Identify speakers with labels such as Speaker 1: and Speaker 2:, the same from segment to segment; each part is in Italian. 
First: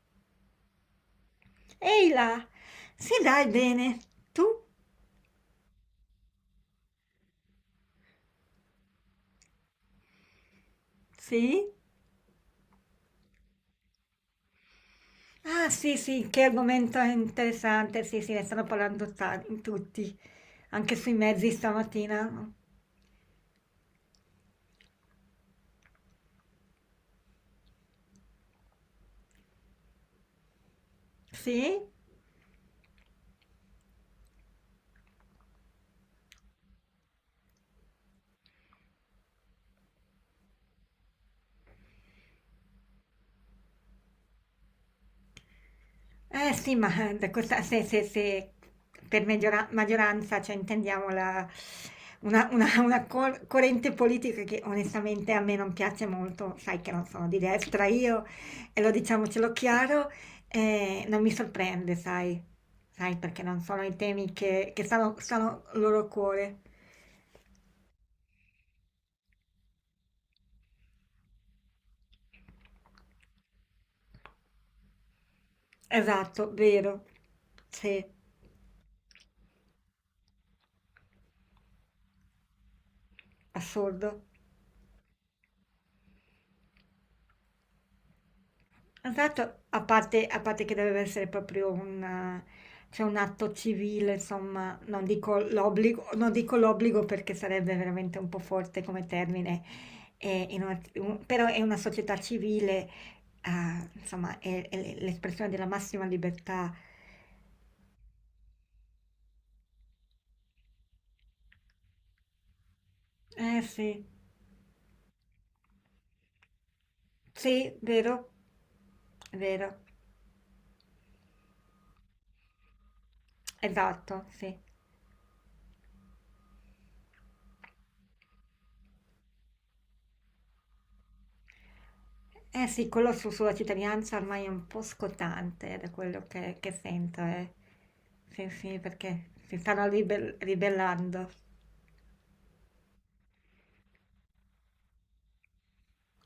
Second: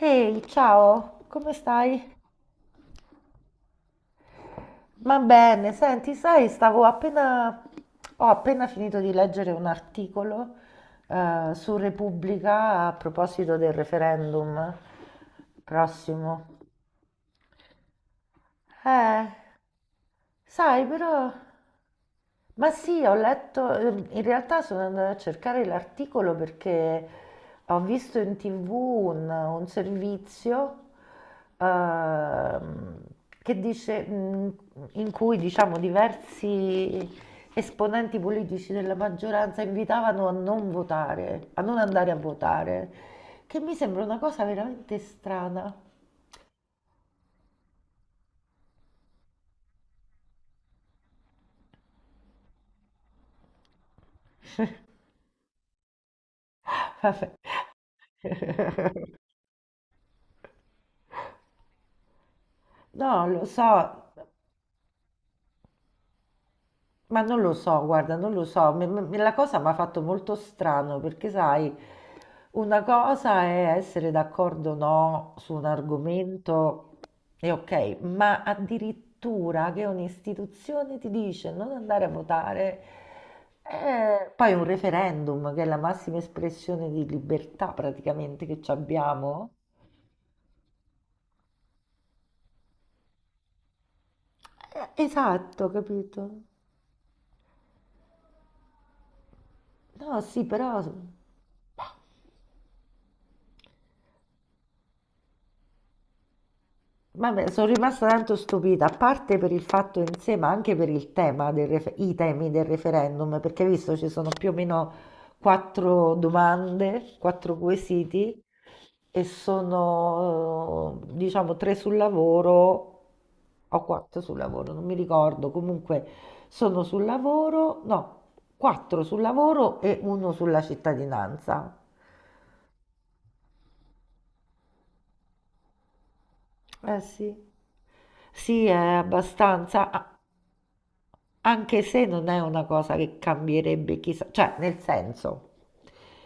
Speaker 1: Ehi, ciao, come stai?
Speaker 2: Ehi là, sì dai, bene. Tu?
Speaker 1: Ma bene, senti, sai, stavo ho appena finito di leggere un articolo
Speaker 2: Sì?
Speaker 1: su Repubblica a proposito del referendum
Speaker 2: Ah sì sì, che
Speaker 1: prossimo.
Speaker 2: argomento interessante, sì sì, ne stanno parlando
Speaker 1: Eh,
Speaker 2: tutti,
Speaker 1: Sai,
Speaker 2: anche sui
Speaker 1: però...
Speaker 2: mezzi stamattina.
Speaker 1: Ma sì, ho letto, in realtà sono andata a cercare l'articolo perché ho visto in TV un servizio
Speaker 2: Sì?
Speaker 1: ehm, che dice, in cui diciamo diversi esponenti politici della maggioranza invitavano a non votare, a non andare a votare, che mi sembra una cosa veramente strana.
Speaker 2: Eh sì, ma da questa, se per maggioranza, cioè intendiamo una corrente politica che onestamente a me non piace molto, sai che non sono
Speaker 1: Vabbè.
Speaker 2: di destra io, e lo diciamocelo chiaro, non mi sorprende, sai,
Speaker 1: No,
Speaker 2: perché
Speaker 1: lo
Speaker 2: non
Speaker 1: so.
Speaker 2: sono i temi che stanno al loro cuore.
Speaker 1: Ma non lo so, guarda, non lo so, la cosa mi ha fatto molto strano perché, sai, una cosa è essere d'accordo o no su un
Speaker 2: Esatto,
Speaker 1: argomento
Speaker 2: vero,
Speaker 1: e ok,
Speaker 2: sì,
Speaker 1: ma addirittura che un'istituzione ti dice non andare a votare,
Speaker 2: assurdo.
Speaker 1: poi un referendum che è la massima espressione di libertà praticamente che ci
Speaker 2: Esatto,
Speaker 1: abbiamo.
Speaker 2: a parte che deve essere proprio un cioè un atto civile, insomma, non dico
Speaker 1: Esatto,
Speaker 2: l'obbligo non
Speaker 1: capito?
Speaker 2: dico l'obbligo perché sarebbe veramente un po' forte come termine,
Speaker 1: No, sì,
Speaker 2: in una
Speaker 1: però...
Speaker 2: u però è una società civile, insomma è l'espressione della massima libertà.
Speaker 1: Vabbè, sono rimasta tanto stupita, a parte per il fatto in sé, ma anche per il tema del i temi del referendum,
Speaker 2: Eh
Speaker 1: perché hai visto
Speaker 2: sì,
Speaker 1: ci sono più o meno quattro domande, quattro
Speaker 2: sì, vero.
Speaker 1: quesiti e
Speaker 2: Vero,
Speaker 1: sono, diciamo, tre sul lavoro o quattro
Speaker 2: esatto,
Speaker 1: sul
Speaker 2: sì.
Speaker 1: lavoro, non mi ricordo, comunque sono sul lavoro, no, quattro sul lavoro e uno sulla cittadinanza.
Speaker 2: Eh sì, quello sulla cittadinanza ormai è un po' scottante da quello che
Speaker 1: Eh
Speaker 2: sento,
Speaker 1: sì.
Speaker 2: eh. Sì,
Speaker 1: Sì, è
Speaker 2: sì, perché si stanno
Speaker 1: abbastanza. Ah,
Speaker 2: ribellando.
Speaker 1: anche se non è una cosa che cambierebbe chissà, cioè nel senso,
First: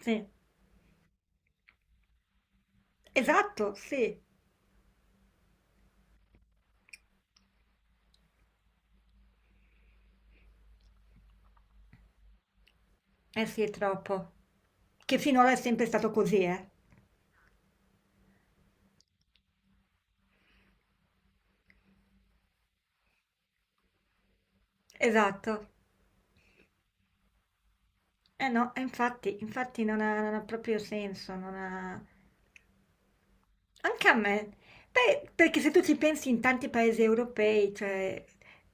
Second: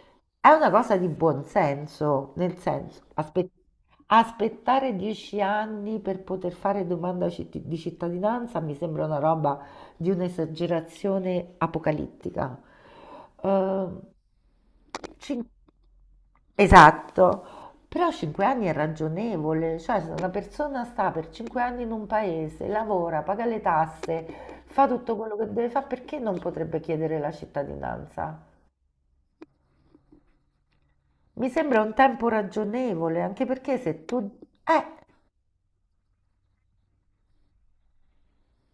Speaker 2: Sì,
Speaker 1: è una cosa di buon senso, nel senso,
Speaker 2: esatto, sì.
Speaker 1: aspettare 10 anni per poter fare domanda di cittadinanza mi sembra una roba di un'esagerazione apocalittica.
Speaker 2: Eh sì, è
Speaker 1: Ehm,
Speaker 2: troppo. Che
Speaker 1: cin-
Speaker 2: finora è sempre stato così, eh.
Speaker 1: Esatto, però 5 anni è ragionevole, cioè se una persona sta per 5 anni in un paese, lavora, paga le tasse, fa tutto quello che
Speaker 2: Esatto.
Speaker 1: deve fare, perché non potrebbe chiedere la cittadinanza?
Speaker 2: Eh no, e infatti non ha proprio senso,
Speaker 1: Mi
Speaker 2: non
Speaker 1: sembra un
Speaker 2: ha...
Speaker 1: tempo ragionevole, anche perché se
Speaker 2: Anche a
Speaker 1: tu...
Speaker 2: me.
Speaker 1: Eh,
Speaker 2: Beh, perché se tu ci pensi in tanti paesi europei, cioè,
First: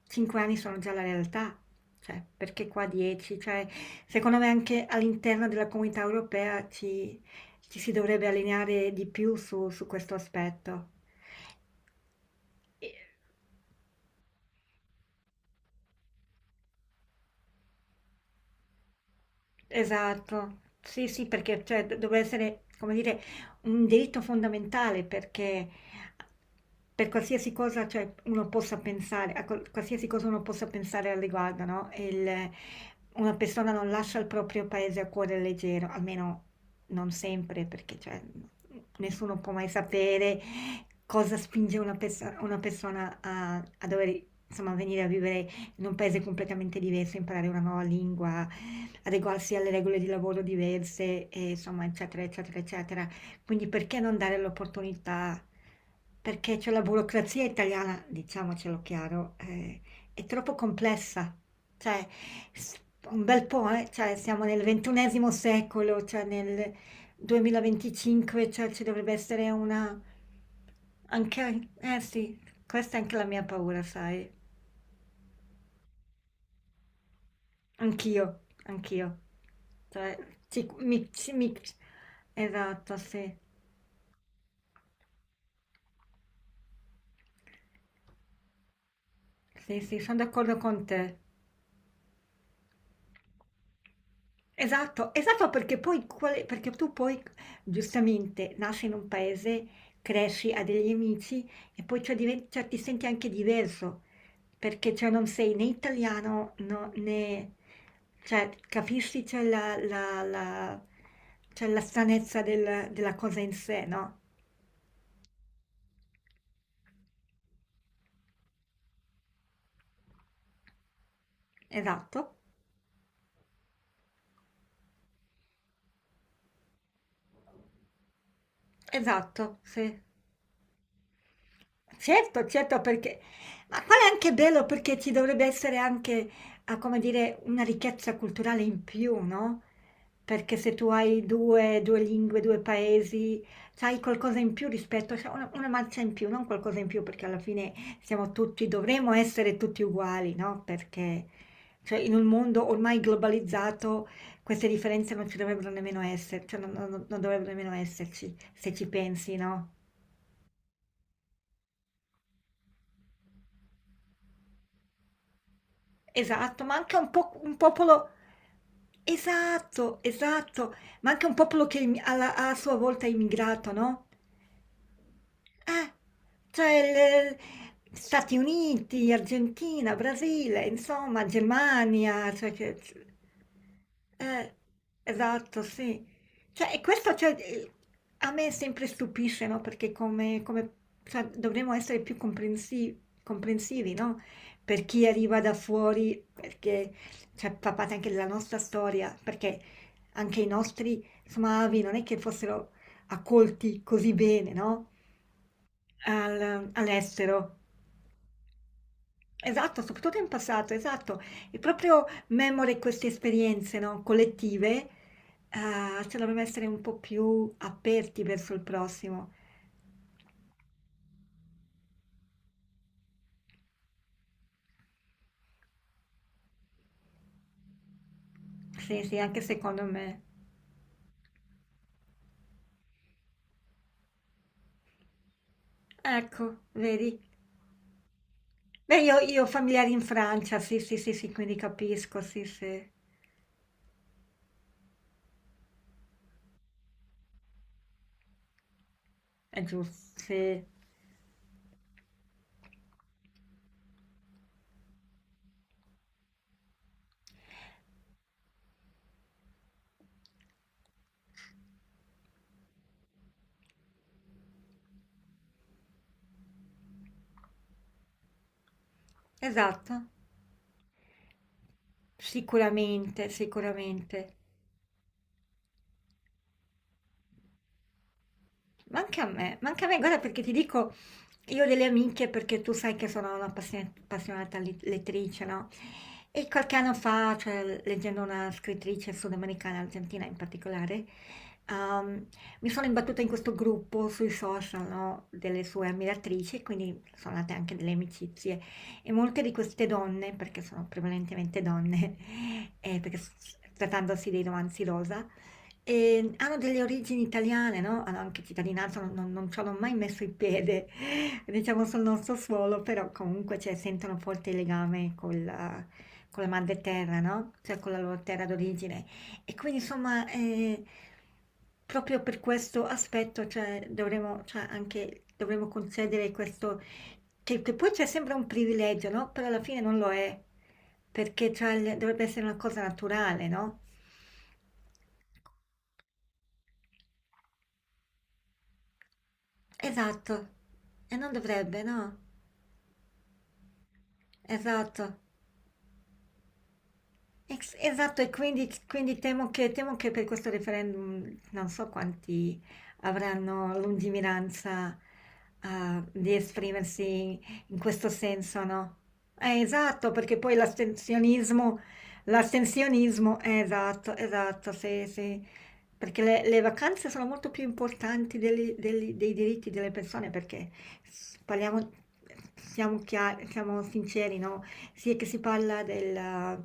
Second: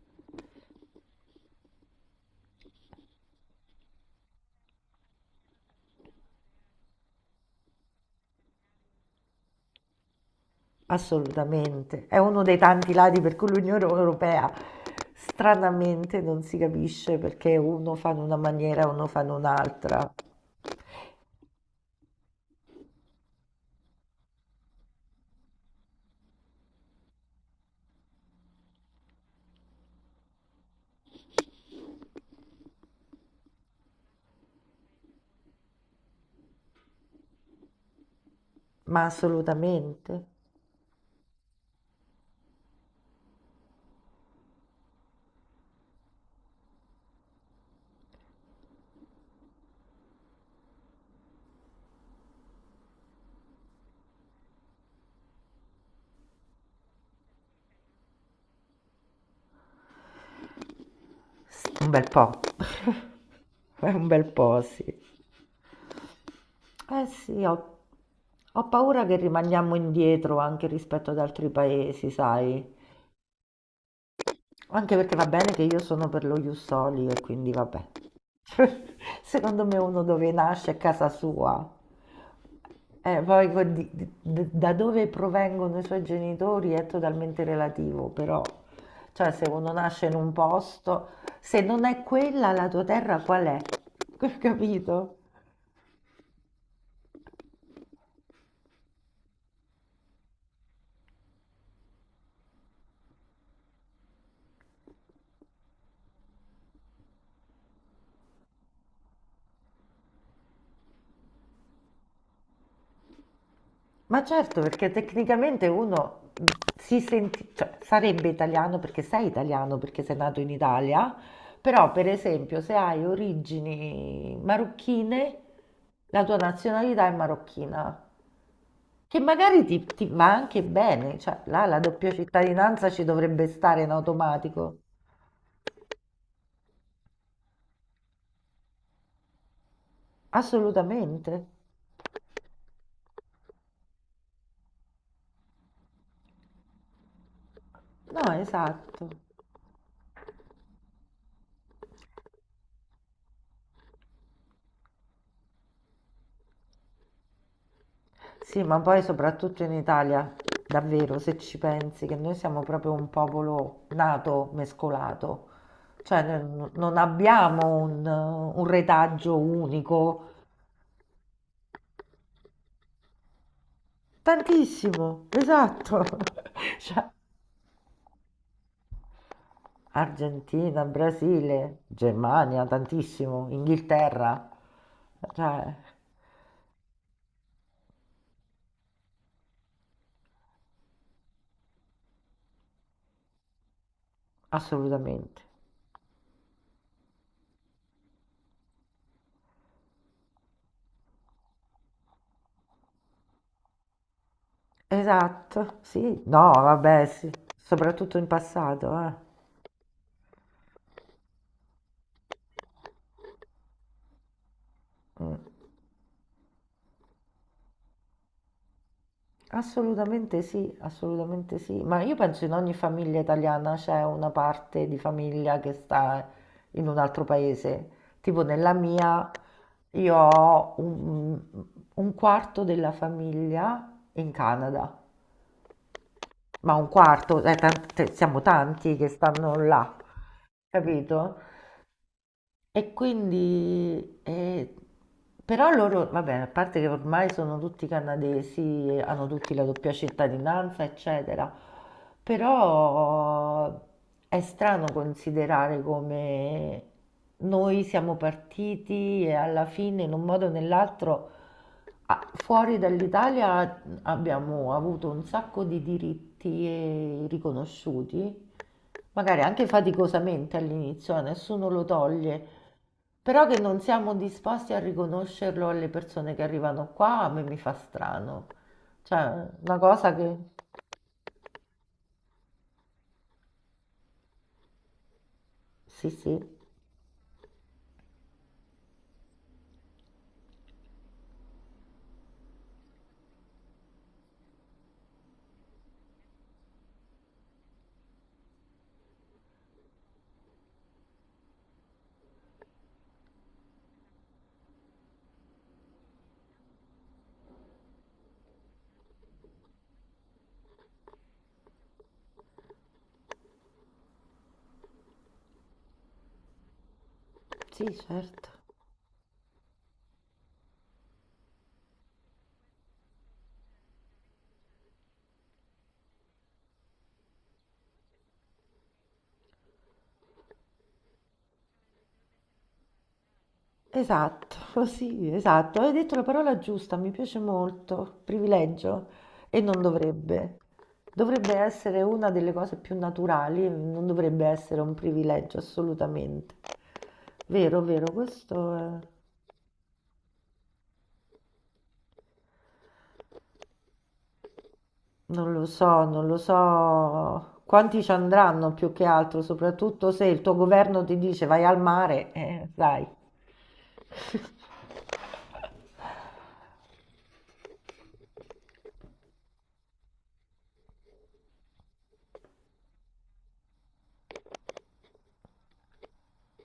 Speaker 2: 5 anni sono già la realtà, cioè, perché qua 10? Cioè, secondo me anche all'interno della comunità europea ci si dovrebbe allineare di più su questo aspetto.
Speaker 1: assolutamente, è uno dei tanti lati per cui l'Unione Europea stranamente non si capisce perché uno fa in una maniera e uno fa in un'altra,
Speaker 2: Esatto. Sì, sì, perché cioè, dovrebbe essere, come dire, un diritto fondamentale perché per qualsiasi cosa cioè, uno possa pensare, a qualsiasi cosa uno possa pensare al riguardo, no? Una persona non lascia il proprio paese a cuore leggero, almeno non sempre, perché cioè,
Speaker 1: ma
Speaker 2: nessuno può mai
Speaker 1: assolutamente.
Speaker 2: sapere cosa spinge una, perso- una persona a, a dover, insomma, venire a vivere in un paese completamente diverso, imparare una nuova lingua, adeguarsi alle regole di lavoro diverse, e insomma, eccetera, eccetera, eccetera. Quindi perché non dare l'opportunità? Perché c'è la burocrazia italiana, diciamocelo chiaro, è troppo complessa.
Speaker 1: Sì, un
Speaker 2: Cioè,
Speaker 1: bel po'.
Speaker 2: s- un bel po',
Speaker 1: È
Speaker 2: eh?
Speaker 1: un
Speaker 2: Cioè,
Speaker 1: bel
Speaker 2: siamo
Speaker 1: po',
Speaker 2: nel
Speaker 1: sì.
Speaker 2: ventunesimo secolo, cioè nel
Speaker 1: Eh sì,
Speaker 2: 2025,
Speaker 1: ho
Speaker 2: cioè ci
Speaker 1: paura
Speaker 2: dovrebbe
Speaker 1: che
Speaker 2: essere
Speaker 1: rimaniamo
Speaker 2: una...
Speaker 1: indietro anche rispetto ad altri
Speaker 2: Anche, eh
Speaker 1: paesi,
Speaker 2: sì,
Speaker 1: sai?
Speaker 2: questa è anche la mia paura, sai.
Speaker 1: Anche perché va bene che io sono per lo Ius Soli e quindi vabbè.
Speaker 2: Anch'io, anch'io.
Speaker 1: Secondo me uno
Speaker 2: Cioè,
Speaker 1: dove nasce è casa
Speaker 2: ci mi
Speaker 1: sua.
Speaker 2: esatto, sì.
Speaker 1: Poi con da dove provengono i suoi genitori è totalmente relativo, però, cioè, se uno
Speaker 2: Sì, sì,
Speaker 1: nasce in
Speaker 2: son
Speaker 1: un
Speaker 2: d'accordo con
Speaker 1: posto,
Speaker 2: te.
Speaker 1: se non è quella la tua terra, qual è?
Speaker 2: Esatto,
Speaker 1: Capito?
Speaker 2: esatto perché poi quale perché tu poi giustamente nasci in un paese, cresci, hai degli amici e poi cioè diven cioè ti senti anche diverso, perché cioè non sei né italiano, no né cioè capisci cioè la cioè la stranezza della cosa in sé, no?
Speaker 1: Ma certo, perché tecnicamente uno si senti, cioè, sarebbe italiano, perché sei nato in Italia, però per
Speaker 2: Esatto.
Speaker 1: esempio se hai origini marocchine, la tua nazionalità è marocchina, che
Speaker 2: Esatto,
Speaker 1: magari
Speaker 2: sì.
Speaker 1: ti va anche bene, cioè là la doppia
Speaker 2: Certo, certo,
Speaker 1: cittadinanza ci
Speaker 2: perché
Speaker 1: dovrebbe stare
Speaker 2: ma
Speaker 1: in
Speaker 2: qual è anche bello
Speaker 1: automatico.
Speaker 2: perché ci dovrebbe essere anche, ah, come dire, una ricchezza culturale in più, no? Perché se tu hai
Speaker 1: Assolutamente.
Speaker 2: due lingue, due paesi, sai qualcosa in più rispetto, cioè una marcia in più, non qualcosa in più, perché alla fine
Speaker 1: No,
Speaker 2: siamo tutti,
Speaker 1: esatto.
Speaker 2: dovremmo essere tutti uguali, no? Perché cioè, in un mondo ormai globalizzato queste differenze non ci dovrebbero nemmeno essere, cioè non dovrebbero nemmeno esserci,
Speaker 1: Sì,
Speaker 2: se
Speaker 1: ma
Speaker 2: ci
Speaker 1: poi
Speaker 2: pensi,
Speaker 1: soprattutto
Speaker 2: no?
Speaker 1: in Italia, davvero, se ci pensi, che noi siamo proprio un popolo nato, mescolato, cioè
Speaker 2: Esatto, ma anche
Speaker 1: non
Speaker 2: un po' un
Speaker 1: abbiamo
Speaker 2: popolo
Speaker 1: un retaggio
Speaker 2: esatto,
Speaker 1: unico,
Speaker 2: esatto, ma anche un popolo che im alla a sua volta è immigrato, no?
Speaker 1: tantissimo,
Speaker 2: Eh,
Speaker 1: esatto. Cioè,
Speaker 2: cioè Stati Uniti, Argentina, Brasile,
Speaker 1: Argentina,
Speaker 2: insomma,
Speaker 1: Brasile,
Speaker 2: Germania, cioè
Speaker 1: Germania,
Speaker 2: che...
Speaker 1: tantissimo, Inghilterra,
Speaker 2: Eh, esatto,
Speaker 1: cioè,
Speaker 2: sì. Cioè, e questo cioè, a me sempre stupisce, no? Perché cioè, dovremmo essere più comprensivi, no? Per chi arriva
Speaker 1: assolutamente.
Speaker 2: da fuori, perché cioè, fa parte anche della nostra storia, perché anche i nostri, insomma, avi non è che fossero accolti così bene, no?
Speaker 1: Esatto, sì,
Speaker 2: Al
Speaker 1: no, vabbè, sì,
Speaker 2: All'estero.
Speaker 1: soprattutto in passato, eh.
Speaker 2: Esatto, soprattutto in passato, esatto. E proprio memore queste esperienze, no, collettive,
Speaker 1: Mm.
Speaker 2: se dovremmo essere un po' più aperti verso il prossimo.
Speaker 1: Assolutamente sì, ma io penso in ogni famiglia italiana c'è una parte di famiglia che sta in un altro paese, tipo nella
Speaker 2: Sì, sì,
Speaker 1: mia
Speaker 2: anche secondo
Speaker 1: io
Speaker 2: me.
Speaker 1: ho un quarto della famiglia in Canada,
Speaker 2: Ecco,
Speaker 1: ma un
Speaker 2: vedi?
Speaker 1: quarto, siamo tanti
Speaker 2: Beh,
Speaker 1: che
Speaker 2: io ho
Speaker 1: stanno
Speaker 2: familiari
Speaker 1: là,
Speaker 2: in Francia, sì, sì, sì, sì,
Speaker 1: capito?
Speaker 2: quindi capisco, sì, sì,
Speaker 1: E quindi, però loro, vabbè, a parte che ormai sono tutti canadesi, e hanno tutti
Speaker 2: è
Speaker 1: la doppia
Speaker 2: gius sì,
Speaker 1: cittadinanza, eccetera, però è strano considerare come noi siamo partiti e alla fine, in un modo o nell'altro, fuori dall'Italia abbiamo avuto un sacco di diritti riconosciuti magari anche
Speaker 2: esatto,
Speaker 1: faticosamente all'inizio, a nessuno lo toglie,
Speaker 2: sicuramente,
Speaker 1: però che non siamo
Speaker 2: sicuramente.
Speaker 1: disposti a riconoscerlo alle persone che arrivano qua, a me mi fa strano. Cioè, una
Speaker 2: Manca a me,
Speaker 1: cosa
Speaker 2: guarda
Speaker 1: che...
Speaker 2: perché ti dico, io ho delle amiche perché tu sai che sono una appassionata lettrice, no?
Speaker 1: Sì, sì.
Speaker 2: E qualche anno fa, cioè, leggendo una scrittrice sudamericana, argentina in particolare, ehm, mi sono imbattuta in questo gruppo sui social, no? Delle sue ammiratrici, quindi sono nate anche delle amicizie. E molte di queste donne, perché sono prevalentemente donne, perché trattandosi dei romanzi rosa, e hanno delle origini italiane, no? Hanno anche cittadinanza, non ci hanno mai messo il piede, diciamo, sul nostro suolo, però comunque cioè, sentono forte il legame con la madre terra, no? Cioè
Speaker 1: Sì,
Speaker 2: con la loro terra
Speaker 1: certo.
Speaker 2: d'origine. E quindi, insomma, proprio per questo aspetto, cioè, dovremmo, cioè, anche, dovremmo concedere questo, che poi c'è sempre un privilegio, no? Però alla fine non lo è, perché cioè, dovrebbe essere una cosa naturale, no?
Speaker 1: Esatto, sì, esatto. Hai detto la parola giusta, mi piace molto. Privilegio. E non
Speaker 2: Esatto.
Speaker 1: dovrebbe.
Speaker 2: E non
Speaker 1: Dovrebbe
Speaker 2: dovrebbe, no?
Speaker 1: essere una delle cose più naturali, non dovrebbe essere un
Speaker 2: Esatto.
Speaker 1: privilegio, assolutamente.
Speaker 2: Ex-
Speaker 1: Vero, vero,
Speaker 2: Esatto, e quindi,
Speaker 1: questo è...
Speaker 2: quindi temo che per questo referendum non so quanti avranno lungimiranza,
Speaker 1: Non lo so, non
Speaker 2: di
Speaker 1: lo
Speaker 2: esprimersi
Speaker 1: so
Speaker 2: in
Speaker 1: quanti
Speaker 2: questo
Speaker 1: ci
Speaker 2: senso,
Speaker 1: andranno più
Speaker 2: no?
Speaker 1: che altro, soprattutto
Speaker 2: Esatto,
Speaker 1: se
Speaker 2: perché
Speaker 1: il tuo
Speaker 2: poi
Speaker 1: governo ti dice vai al
Speaker 2: l'astensionismo,
Speaker 1: mare, dai.
Speaker 2: l'astensionismo, esatto, esatto, sì, sì, perché le vacanze sono molto più importanti dei diritti delle persone, perché parliamo, siamo chiari, siamo sinceri, no? Sì, è che si parla del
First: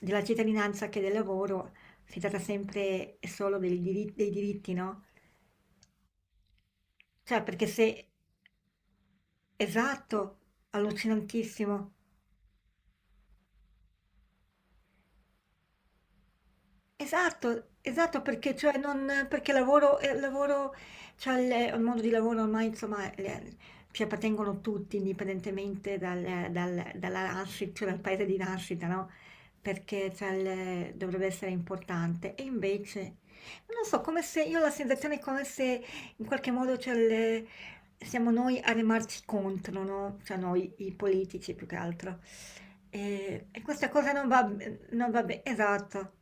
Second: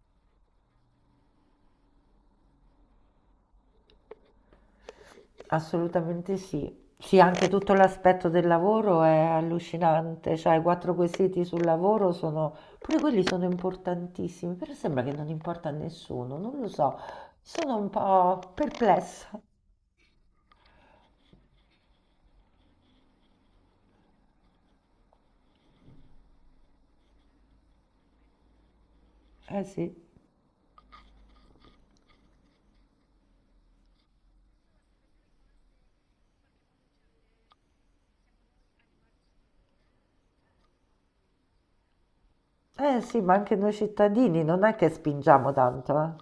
Speaker 2: della cittadinanza che del lavoro, si tratta sempre e solo del diri dei diritti, no,
Speaker 1: Assolutamente sì. Sì,
Speaker 2: cioè
Speaker 1: anche
Speaker 2: perché
Speaker 1: tutto
Speaker 2: se
Speaker 1: l'aspetto del lavoro è allucinante,
Speaker 2: esatto,
Speaker 1: cioè i quattro quesiti sul
Speaker 2: allucinantissimo.
Speaker 1: lavoro sono, pure quelli sono importantissimi, però sembra che non importa a nessuno, non lo so,
Speaker 2: Esatto,
Speaker 1: sono un
Speaker 2: esatto,
Speaker 1: po'
Speaker 2: perché, cioè, non,
Speaker 1: perplessa.
Speaker 2: perché lavoro, lavoro, cioè il mondo di lavoro ormai insomma ci appartengono tutti, indipendentemente dal, dalla nascita, cioè dal paese di nascita, no?
Speaker 1: Eh sì,
Speaker 2: Perché cioè, dovrebbe essere importante. E invece, non lo so, come se io ho la sensazione come se in qualche modo cioè, siamo noi a remarci contro, no? Cioè noi i politici più che altro.
Speaker 1: eh sì, ma
Speaker 2: E,
Speaker 1: anche
Speaker 2: e
Speaker 1: noi
Speaker 2: questa cosa non
Speaker 1: cittadini
Speaker 2: va,
Speaker 1: non è che
Speaker 2: bene,
Speaker 1: spingiamo tanto, eh.
Speaker 2: esatto,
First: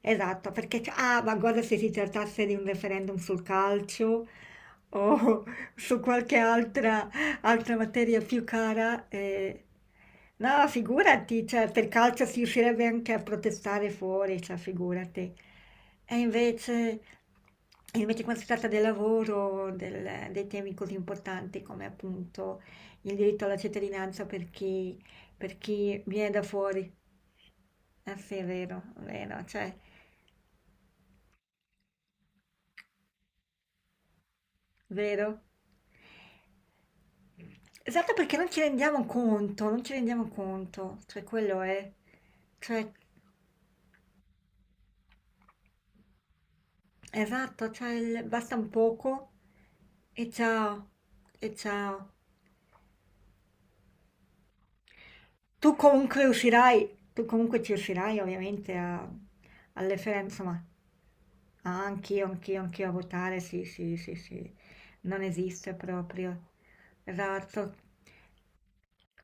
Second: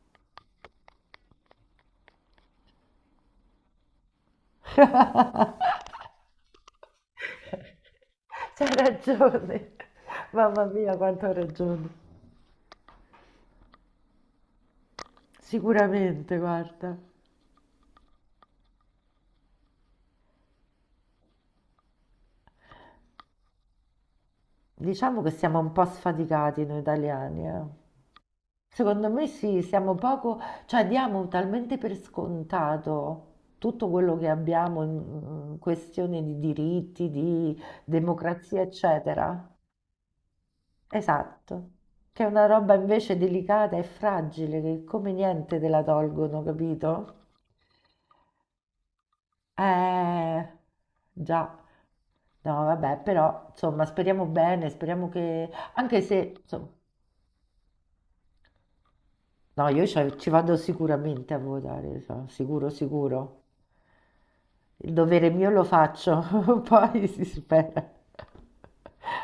Speaker 2: esatto, perché ah, ma guarda se si trattasse di un referendum sul calcio o
Speaker 1: C'hai
Speaker 2: su qualche altra materia più cara,
Speaker 1: ragione. Mamma
Speaker 2: no,
Speaker 1: mia, quanto hai
Speaker 2: figurati, cioè,
Speaker 1: ragione.
Speaker 2: per calcio si riuscirebbe anche a protestare fuori, cioè, figurati. E
Speaker 1: Sicuramente, guarda.
Speaker 2: invece, e invece quando si tratta del lavoro, dei temi così importanti come appunto il diritto alla cittadinanza
Speaker 1: Diciamo che siamo
Speaker 2: per
Speaker 1: un po'
Speaker 2: chi viene da
Speaker 1: sfaticati noi
Speaker 2: fuori.
Speaker 1: italiani, eh.
Speaker 2: Eh sì, è
Speaker 1: Secondo me
Speaker 2: vero,
Speaker 1: sì,
Speaker 2: cioè,
Speaker 1: siamo poco, cioè diamo talmente per scontato tutto quello che abbiamo
Speaker 2: vero?
Speaker 1: in questione di diritti, di
Speaker 2: Esatto perché non
Speaker 1: democrazia,
Speaker 2: ci rendiamo
Speaker 1: eccetera.
Speaker 2: conto, non ci rendiamo conto, cioè quello
Speaker 1: Esatto,
Speaker 2: è,
Speaker 1: che è una roba
Speaker 2: cioè,
Speaker 1: invece delicata e fragile che come niente te la tolgono, capito?
Speaker 2: esatto, cioè basta un poco e
Speaker 1: Eh,
Speaker 2: ciao, e
Speaker 1: già.
Speaker 2: ciao.
Speaker 1: No, vabbè, però insomma, speriamo bene, speriamo che anche se insomma,
Speaker 2: Tu comunque ci riuscirai ovviamente a,
Speaker 1: no, io ci ci vado
Speaker 2: insomma,
Speaker 1: sicuramente a
Speaker 2: ah,
Speaker 1: votare, so,
Speaker 2: anch'io, anch'io,
Speaker 1: sicuro,
Speaker 2: anch'io a votare,
Speaker 1: sicuro.
Speaker 2: sì, sì, sì, sì,
Speaker 1: Il
Speaker 2: non
Speaker 1: dovere mio lo
Speaker 2: esiste proprio,
Speaker 1: faccio, poi si
Speaker 2: esatto.
Speaker 1: spera.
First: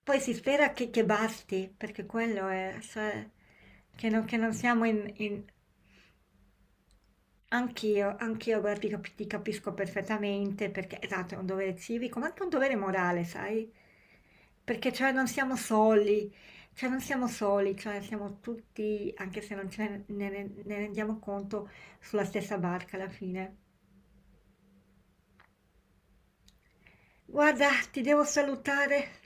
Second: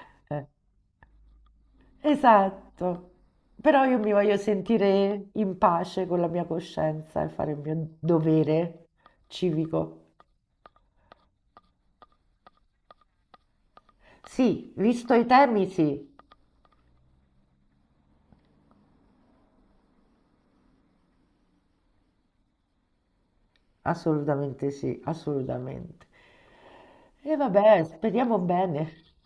Speaker 2: Poi si
Speaker 1: Eh.
Speaker 2: spera che basti, perché quello è,
Speaker 1: Esatto,
Speaker 2: cioè,
Speaker 1: però io
Speaker 2: che
Speaker 1: mi
Speaker 2: non,
Speaker 1: voglio
Speaker 2: che non siamo in...
Speaker 1: sentire
Speaker 2: in-
Speaker 1: in pace con la mia coscienza e fare il mio
Speaker 2: Anch'io, anch'io, guarda,
Speaker 1: dovere
Speaker 2: ti capisco
Speaker 1: civico.
Speaker 2: perfettamente, perché esatto, è un dovere civico, ma anche un dovere morale, sai?
Speaker 1: Sì,
Speaker 2: Perché
Speaker 1: visto
Speaker 2: cioè
Speaker 1: i
Speaker 2: non siamo
Speaker 1: temi, sì,
Speaker 2: soli, cioè non siamo soli, cioè siamo tutti, anche se non ce ne, ne rendiamo conto, sulla stessa barca alla fine.
Speaker 1: assolutamente sì, assolutamente. E
Speaker 2: Guarda,
Speaker 1: vabbè,
Speaker 2: ti devo
Speaker 1: speriamo bene.
Speaker 2: salutare.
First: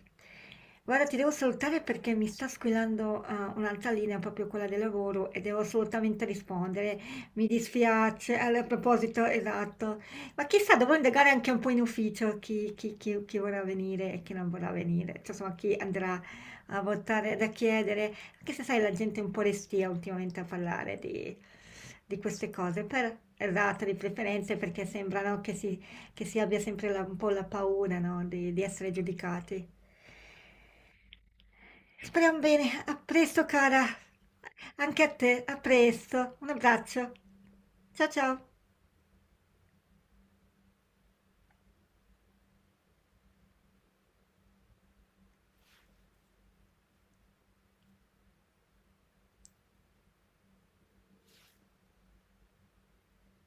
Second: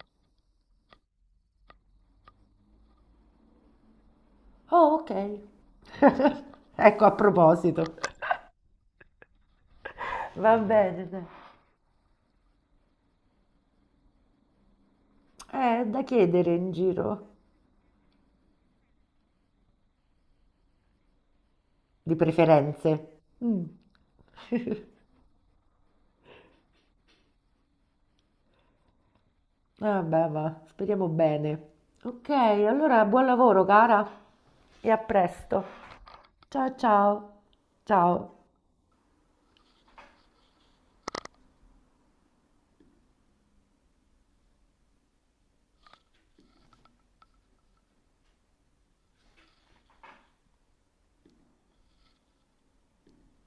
Speaker 2: Guarda, ti devo salutare perché mi sta squillando un'altra linea, proprio quella del
Speaker 1: Oh,
Speaker 2: lavoro,
Speaker 1: ok.
Speaker 2: e devo assolutamente rispondere.
Speaker 1: Ecco, a
Speaker 2: Mi
Speaker 1: proposito.
Speaker 2: dispiace, allora, a proposito, esatto. Ma
Speaker 1: Va
Speaker 2: chissà, dovrò
Speaker 1: bene, dai.
Speaker 2: indagare anche un po' in ufficio chi vorrà venire e chi non vorrà venire, cioè, insomma, chi
Speaker 1: Da
Speaker 2: andrà
Speaker 1: chiedere in
Speaker 2: a
Speaker 1: giro,
Speaker 2: votare, da chiedere, anche se sai, la gente è un po' restia ultimamente a parlare di,
Speaker 1: di
Speaker 2: queste cose,
Speaker 1: preferenze. Mm.
Speaker 2: esatto, di preferenze, perché sembrano che si abbia sempre un po' la paura, no, di, essere giudicati.
Speaker 1: Vabbè, va, speriamo bene. Ok,
Speaker 2: Speriamo bene. A
Speaker 1: allora buon
Speaker 2: presto,
Speaker 1: lavoro,
Speaker 2: cara.
Speaker 1: cara, e a
Speaker 2: Anche a te. A
Speaker 1: presto.
Speaker 2: presto. Un
Speaker 1: Ciao
Speaker 2: abbraccio.
Speaker 1: ciao.
Speaker 2: Ciao
Speaker 1: Ciao.
Speaker 2: ciao.